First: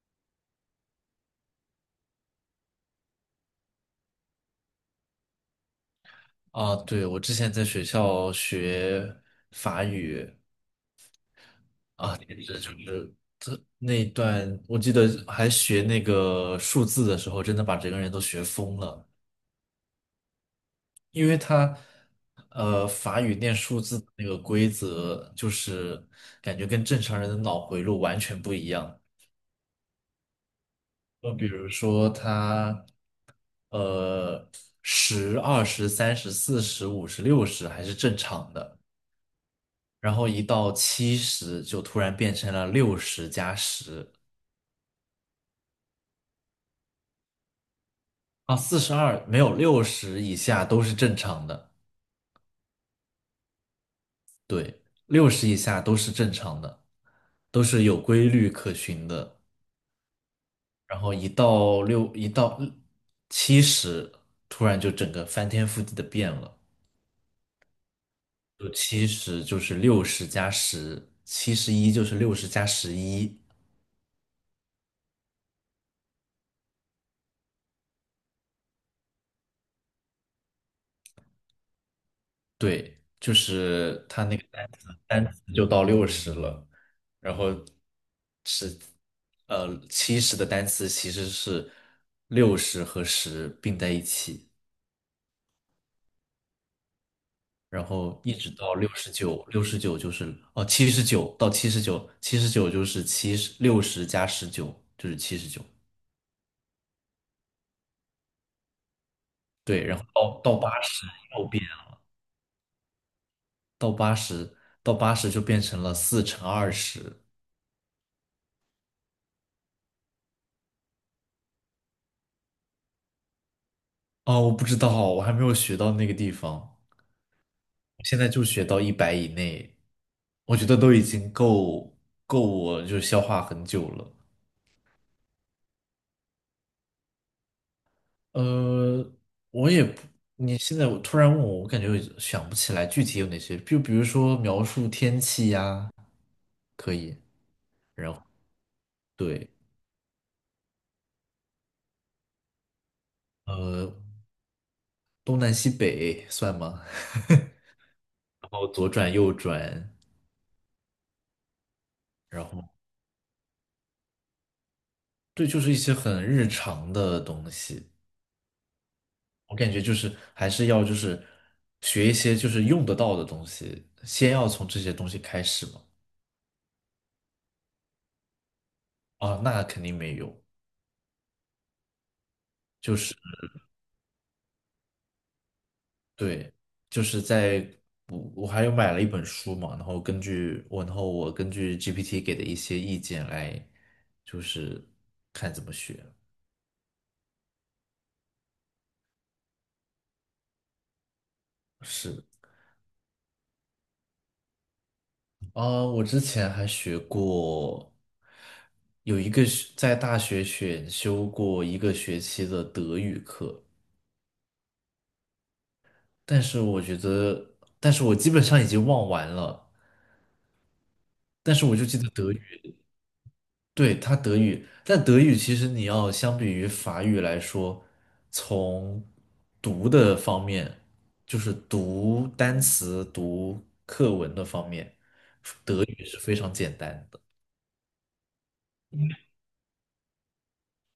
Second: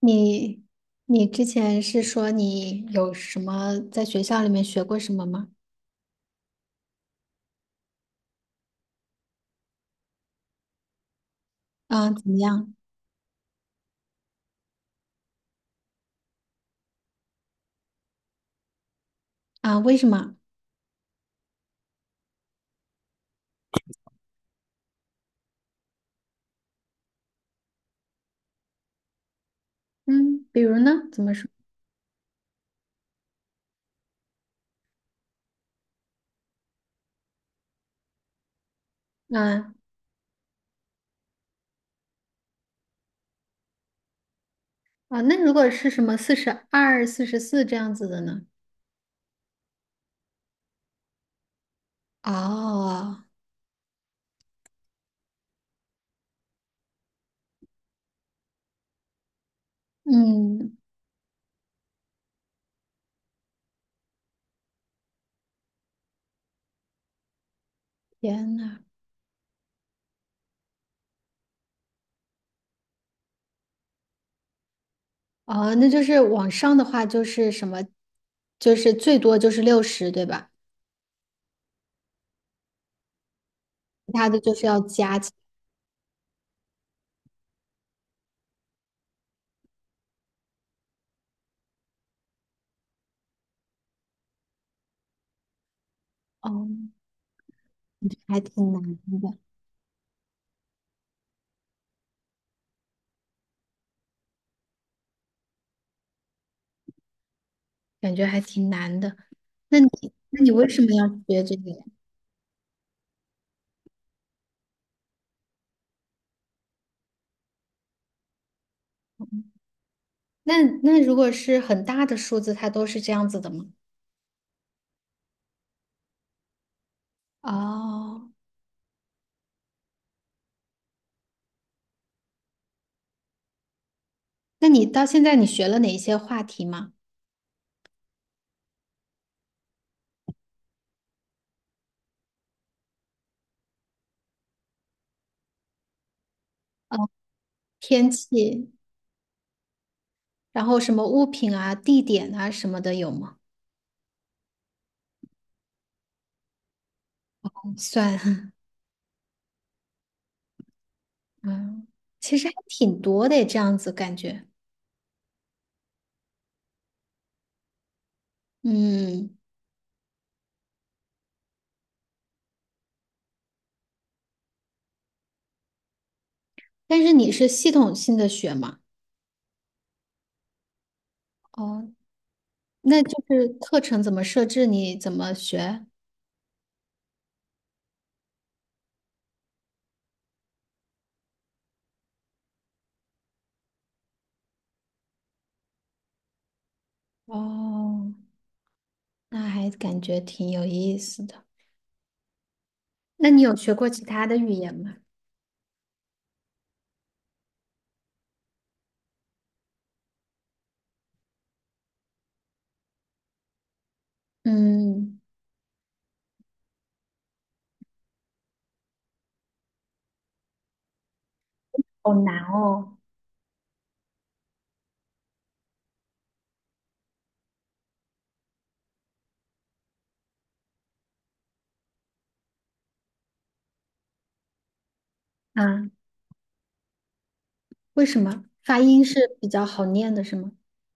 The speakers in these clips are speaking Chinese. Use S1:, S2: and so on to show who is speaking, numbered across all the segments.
S1: 你你之前是说你有什么在学校里面学过什么吗？
S2: 啊，对，我之前在学校学法语。
S1: 啊，
S2: 啊，
S1: 怎
S2: 简
S1: 么
S2: 直就
S1: 样？
S2: 是那一段，我记得还学那个数字的时候，真的把整个人都学疯了，
S1: 啊，为什么？
S2: 因为法语念数字的那个规则，就是感觉跟正常人的脑回路完全不一样。
S1: 嗯，比如呢？怎么
S2: 就比
S1: 说？
S2: 如说呃，十、二十、三十、四十、五十、六十还是正常的。
S1: 啊
S2: 然后一到七十就突然变成了六十加十。
S1: 啊，那如果是什么42、44这样子的呢？
S2: 啊，四十二没有六十以下都是正常的，
S1: 哦，
S2: 对，六十以下都是正常的，都是有规律可循的。
S1: 嗯，
S2: 然后一到七十，突然就整个翻天覆地的变了，
S1: 天
S2: 就
S1: 呐，
S2: 七十就是六十加十，七十一就是六十加十一。
S1: 哦，那就是往上的话就是什么，就是最多就是60，对吧？
S2: 对，就是
S1: 其
S2: 它
S1: 他
S2: 那
S1: 的
S2: 个
S1: 就是
S2: 单
S1: 要
S2: 词
S1: 加起，
S2: 单词就到六十了。然后七十的单词其实是六十和十并在一起，
S1: 哦，
S2: 然后一
S1: 还
S2: 直
S1: 挺
S2: 到
S1: 难
S2: 六
S1: 的，
S2: 十九，七十九，七十九就是六十加十九就是七十九。
S1: 感觉还挺难的。那
S2: 对，
S1: 你
S2: 然后到
S1: 那你
S2: 到
S1: 为什
S2: 八
S1: 么
S2: 十
S1: 要学
S2: 又
S1: 这
S2: 变
S1: 个呀？
S2: 了，到八十到八十就变成了四乘二十。
S1: 那那如果是很大的数字，它都是这样子的吗？
S2: 哦，我不知道，我还没有学到那个地方，我现
S1: 哦，
S2: 在就学到100以内，我觉得都已经够我就消化很久了。
S1: 那你到现在你学了哪一些话题吗？
S2: 呃，我也不，你现在我突然问我，我感觉我想不起来具体有哪些，就比如说描述天气呀，可以。
S1: 天气，
S2: 对，
S1: 然后什么物品啊、地点啊什么的有吗？
S2: 呃，东南西北算吗？
S1: 算，
S2: 然 后左转右转，
S1: 嗯，其
S2: 然
S1: 实还
S2: 后
S1: 挺多的，这样子感觉。
S2: 对，就是一些很日常的东西，
S1: 嗯，
S2: 我感觉就是还是要就是学一些就是用得到的东西，先要从这些东西开始嘛。
S1: 但是你是系统性的学吗？
S2: 啊，那肯定没有。
S1: 哦，那就是课程怎么设置，你怎么学？
S2: 对，就是我还有买了一本书嘛，然后我根据 GPT 给的一些意见来，就是看怎么学。
S1: 哦，那还感觉挺有意思的。
S2: 是
S1: 那你有学过其他的语言吗？
S2: 啊，我之前还学过，有一个是在大学选修过一个学期的德语课，
S1: 嗯。
S2: 但是我基本上已经忘完了，但是我就记得
S1: 好
S2: 德
S1: 难
S2: 语。
S1: 哦
S2: 对，它德语，但德语其实你要相比于法语来说，从读的方面，就是读单词、读课文的方面，德
S1: 啊！
S2: 语是非常简单的。
S1: 为什么发音是比较好念的，是吗？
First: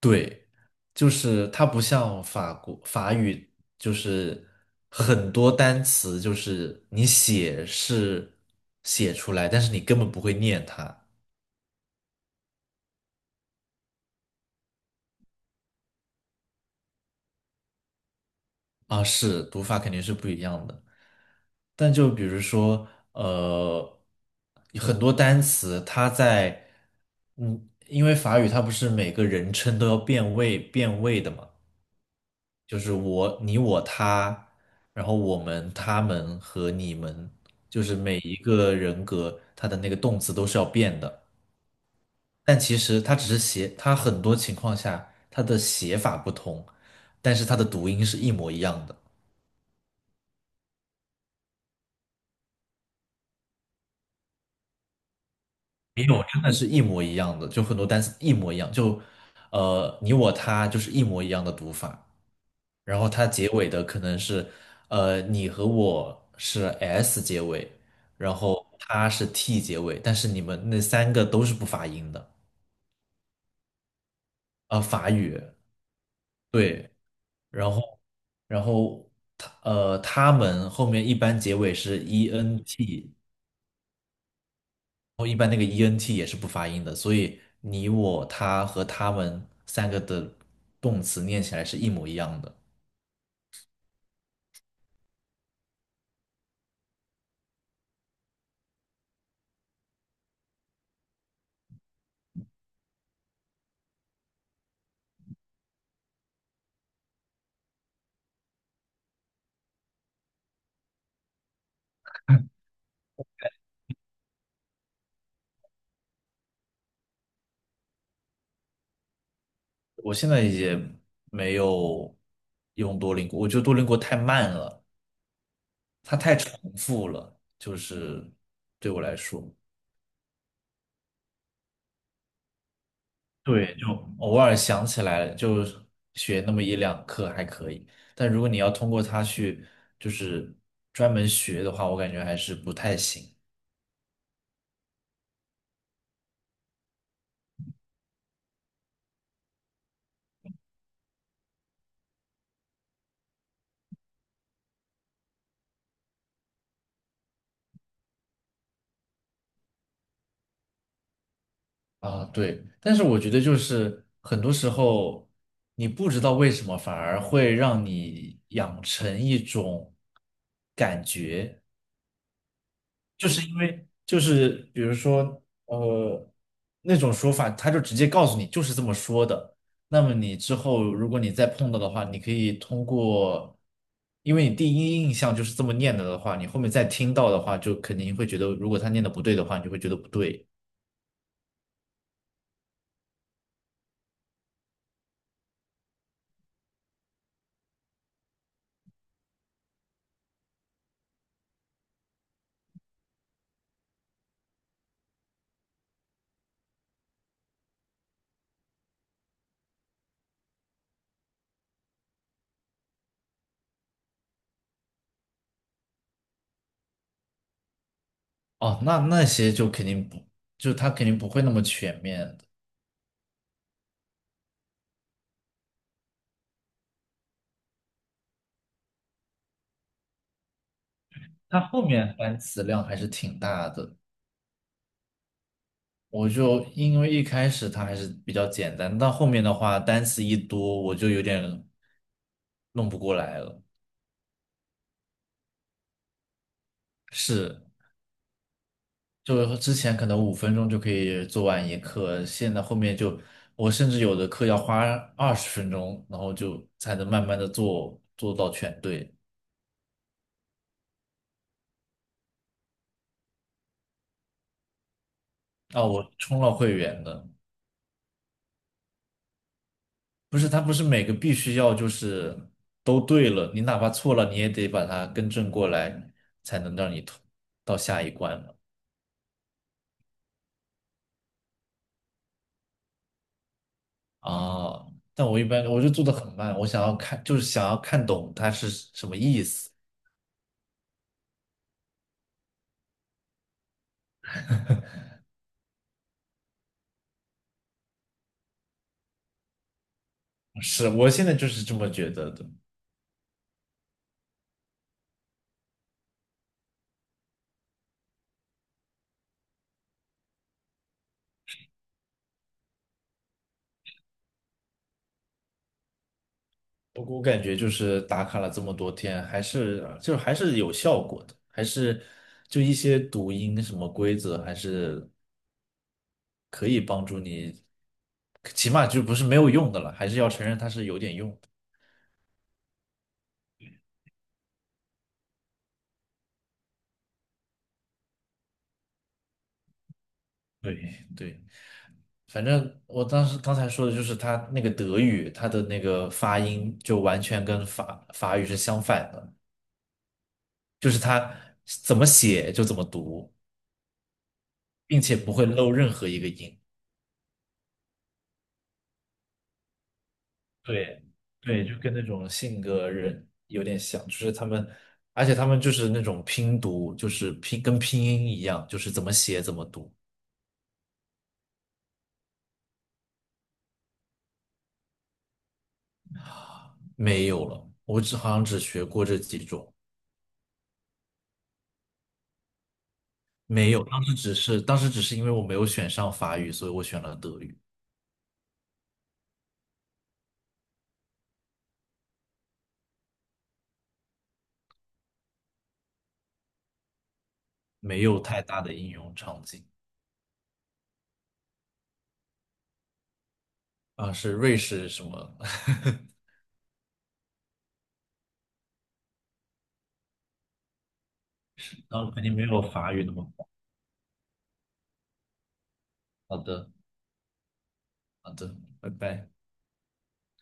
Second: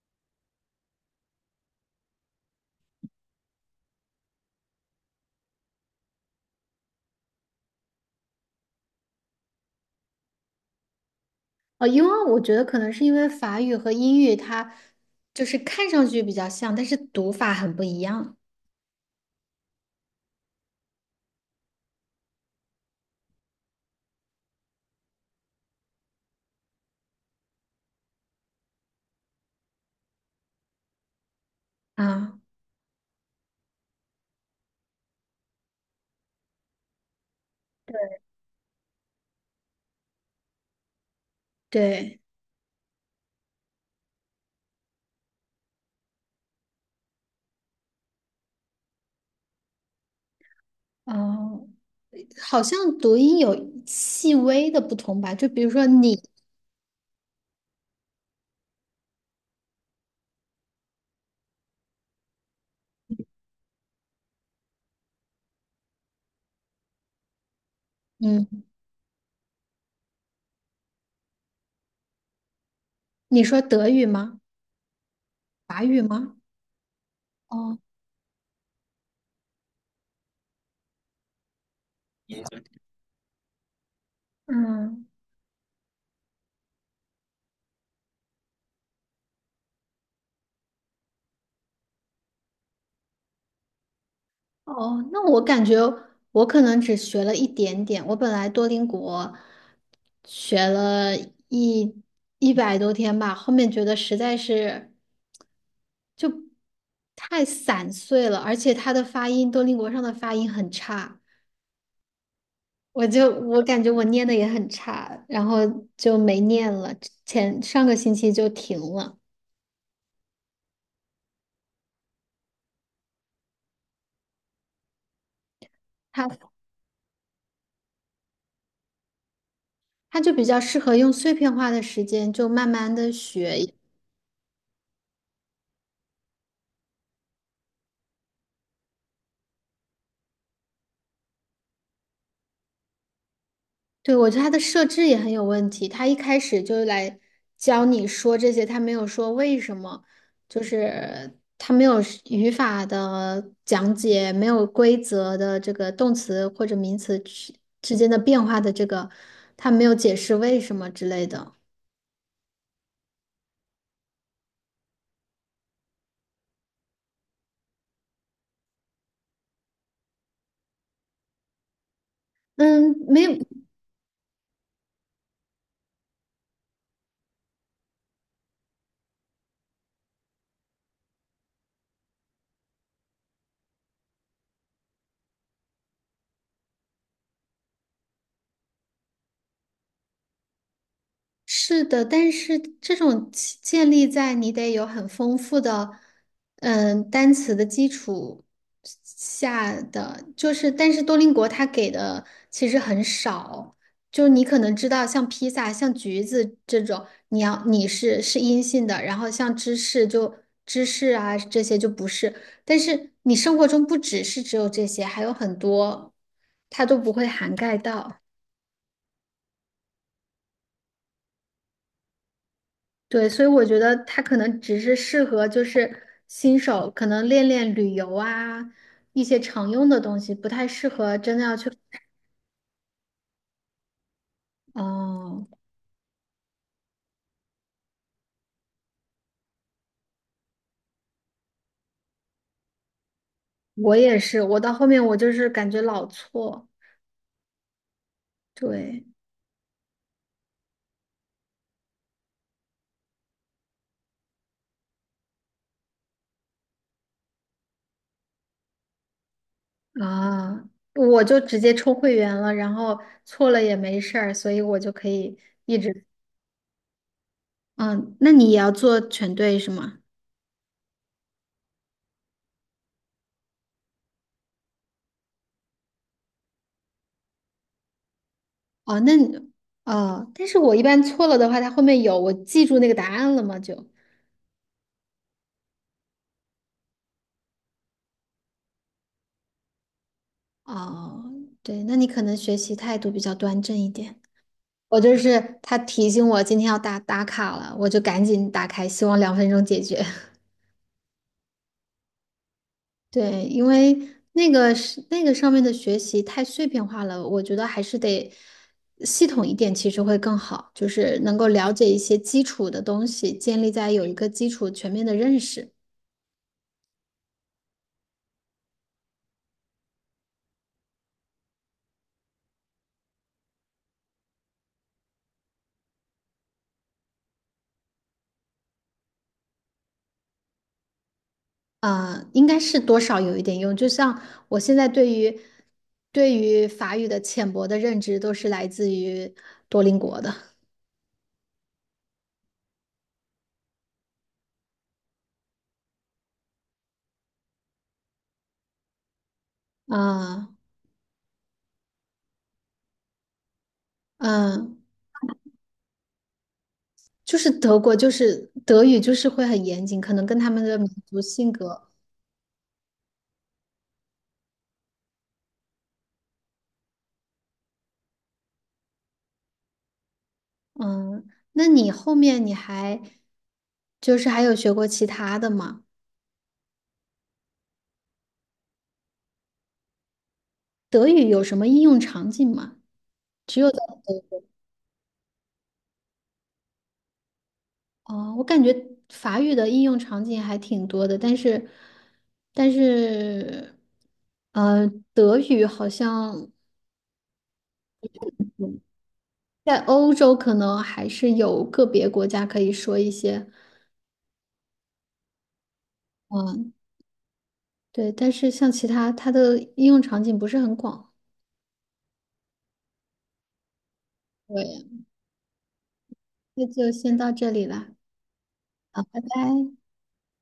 S2: 对，就是它不像法国法语，就是很多单词，就是你写是写出来，但是你根本不会念它。
S1: 哦，因为我觉得可能是因为法语和英语它就是看上去比较像，但是读法很不一样
S2: 啊，是读法肯定是不一样的。但就比如说，呃，很多单词它在。嗯，因为法语它不是每个人称都要变位的嘛，
S1: 啊。
S2: 就是我、你、我、他，然后我们、他们和你们，就是每一个人格它的那个动词都是要变的。
S1: 对，
S2: 但其实它只是写，它很多情况下它的写法不同，但是它的读音是一模一样的。
S1: 哦，好像读音有细微的不同吧？就比如说你，
S2: 他们是一模一样的，就很多单词一模一样，就你我他就是一模一样的读法，然后它结尾的可能是你和我是 s 结尾，然后
S1: 嗯，
S2: 他是 t 结尾，但是你们那三个都是不发音的。
S1: 你说德语吗？
S2: 法语。
S1: 法语吗？
S2: 对，然
S1: 哦，
S2: 后然后他们后面一般结尾是 e n t，
S1: 嗯。
S2: 后一般那个 ENT 也是不发音的，所以你、我、他和他们三个的动词念起来是一模一样的。
S1: 哦，那我感觉我可能只学了一点点。我本来多邻国学了一一百多天吧，后面觉得实在是就太散碎了，而且它的发音，多邻国上的发音很差，我就我感觉我念的也很差，然后就没念了，前上个星期就停了。
S2: 我现在也没有用多邻国，我觉得多邻国太慢了，它太
S1: 它
S2: 重复了，就是对我来说。
S1: 它就比较适合用碎片化的时间，就慢慢的学。
S2: 对，就偶尔想起来了就学那么一两课还可以，但如果你要通过它去就是专门学的话，我感觉还是不太行。
S1: 对，我觉得它的设置也很有问题。他一开始就来教你说这些，他没有说为什么，就是他没有是语法的讲解，没有规则的这个动词或者名词之间的变化的这个，他没有解释为什么之类的。
S2: 啊，对，但是我觉得就是很多时候你不知道为什么，反而会让你养成一种感觉，
S1: 嗯，没
S2: 就
S1: 有，
S2: 是因为就是比如说那种说法，他就直接告诉你就是这么说的。那么你之后如果你再碰到的话，你可以通过，因为你第一印象就是这么念的的话，你后面再听到的话，就肯定会觉得如果他念的不对的话，你就会觉得不对。
S1: 是的，但是这种其建立在你得有很丰富的，嗯，单词的基础下的，就是，但是多邻国它给的其实很少，就你可能知道像披萨、像橘子这种，你要你是是阴性的，然后像芝士就芝士啊这些就不是，但是你生活中不只是只有这些，还有很多，它都不会涵盖到。
S2: 哦，那些就肯定不，就它肯定不会那么全面的，
S1: 对，所以我觉得它可能只是适合就是新手，可能练练旅游啊，一些常用的东西，不太适合真的要
S2: 它
S1: 去。
S2: 后面单词量还是挺大的。
S1: 哦，
S2: 我就因为一开始它还是比较简单，到后面的话单词一多，我就有点弄不过来了。
S1: 我也是，我到后面我就是感觉老错，
S2: 是，
S1: 对
S2: 就之前可能5分钟就可以做完一课，现在后面就我甚至有的课要花20分钟，然后就才能慢慢的做到全对。
S1: 啊，我就直接充会员了，然后错了也没事儿，所以我就可以一
S2: 啊，
S1: 直。
S2: 我充了会员的。
S1: 嗯，那你也要做全对是吗？
S2: 不是，它不是每个必须要就是都对了，你哪怕错了，你也得把它更正过来，才能让你通到下一关嘛。
S1: 哦，那你哦，但是我一般错了的话，它后面有我记住那个答案了吗？就。
S2: 啊，但我一般我就做的很慢，我想要看，就是想要看懂它是什么意思。
S1: 哦，对，那你可能学习态度比较端正一点。我就是他提醒我今天要打卡了，我就赶紧打开，希望2分钟解决。
S2: 是，我现在就是这么觉得的。
S1: 对，因为那个是那个上面的学习太碎片化了，我觉得还是得系统一点，其实会更好，就是能够了解一些基础的东西，建立在有一个基础全面的认识。
S2: 不过我感觉就是打卡了这么多天，还是有效果的，还是就一些读音什么规则，还是可以帮助你，起码就不是没有用的了，还是要承认它是有点用。
S1: 呃，应该是多少有一点用。就像我现在对于法语的浅薄的认知，都是来自于多邻国的。
S2: 对对，反正我当时刚才说的就是他那个德语，他的那个发音就完全跟法语是相反的，
S1: 啊，
S2: 就是他怎么写就怎么读，
S1: 嗯，
S2: 并且不会漏任何一个音。
S1: 就是德国，就是德语，就是会很严谨，可能跟他们的民
S2: 对
S1: 族性
S2: 对，就
S1: 格。
S2: 跟那种性格人有点像，就是他们，而且他们就是那种拼读，就是拼跟拼音一样，就是怎么写怎么读。
S1: 嗯，那你后面你还就是还有学过其他的吗？
S2: 没有了，我只好像只学过这几种。
S1: 德语有什么应用场景吗？只有
S2: 没
S1: 在
S2: 有，当时只
S1: 德
S2: 是当时只是因为我没有选上法语，所以我选了德语。
S1: 哦，我感觉法语的应用场景还挺多的，但是，但是，呃，德语好像
S2: 没有太大的应用场景。
S1: 在欧洲可能还是有个别国家可以说一些，
S2: 啊，是瑞士什么？
S1: 嗯，对，但是像其他它的应用场景不是很广。
S2: 然后肯定没有法语那么好。
S1: 对，
S2: 好
S1: 那
S2: 的。
S1: 就先到这里了，
S2: 好的，拜
S1: 好，拜
S2: 拜。
S1: 拜。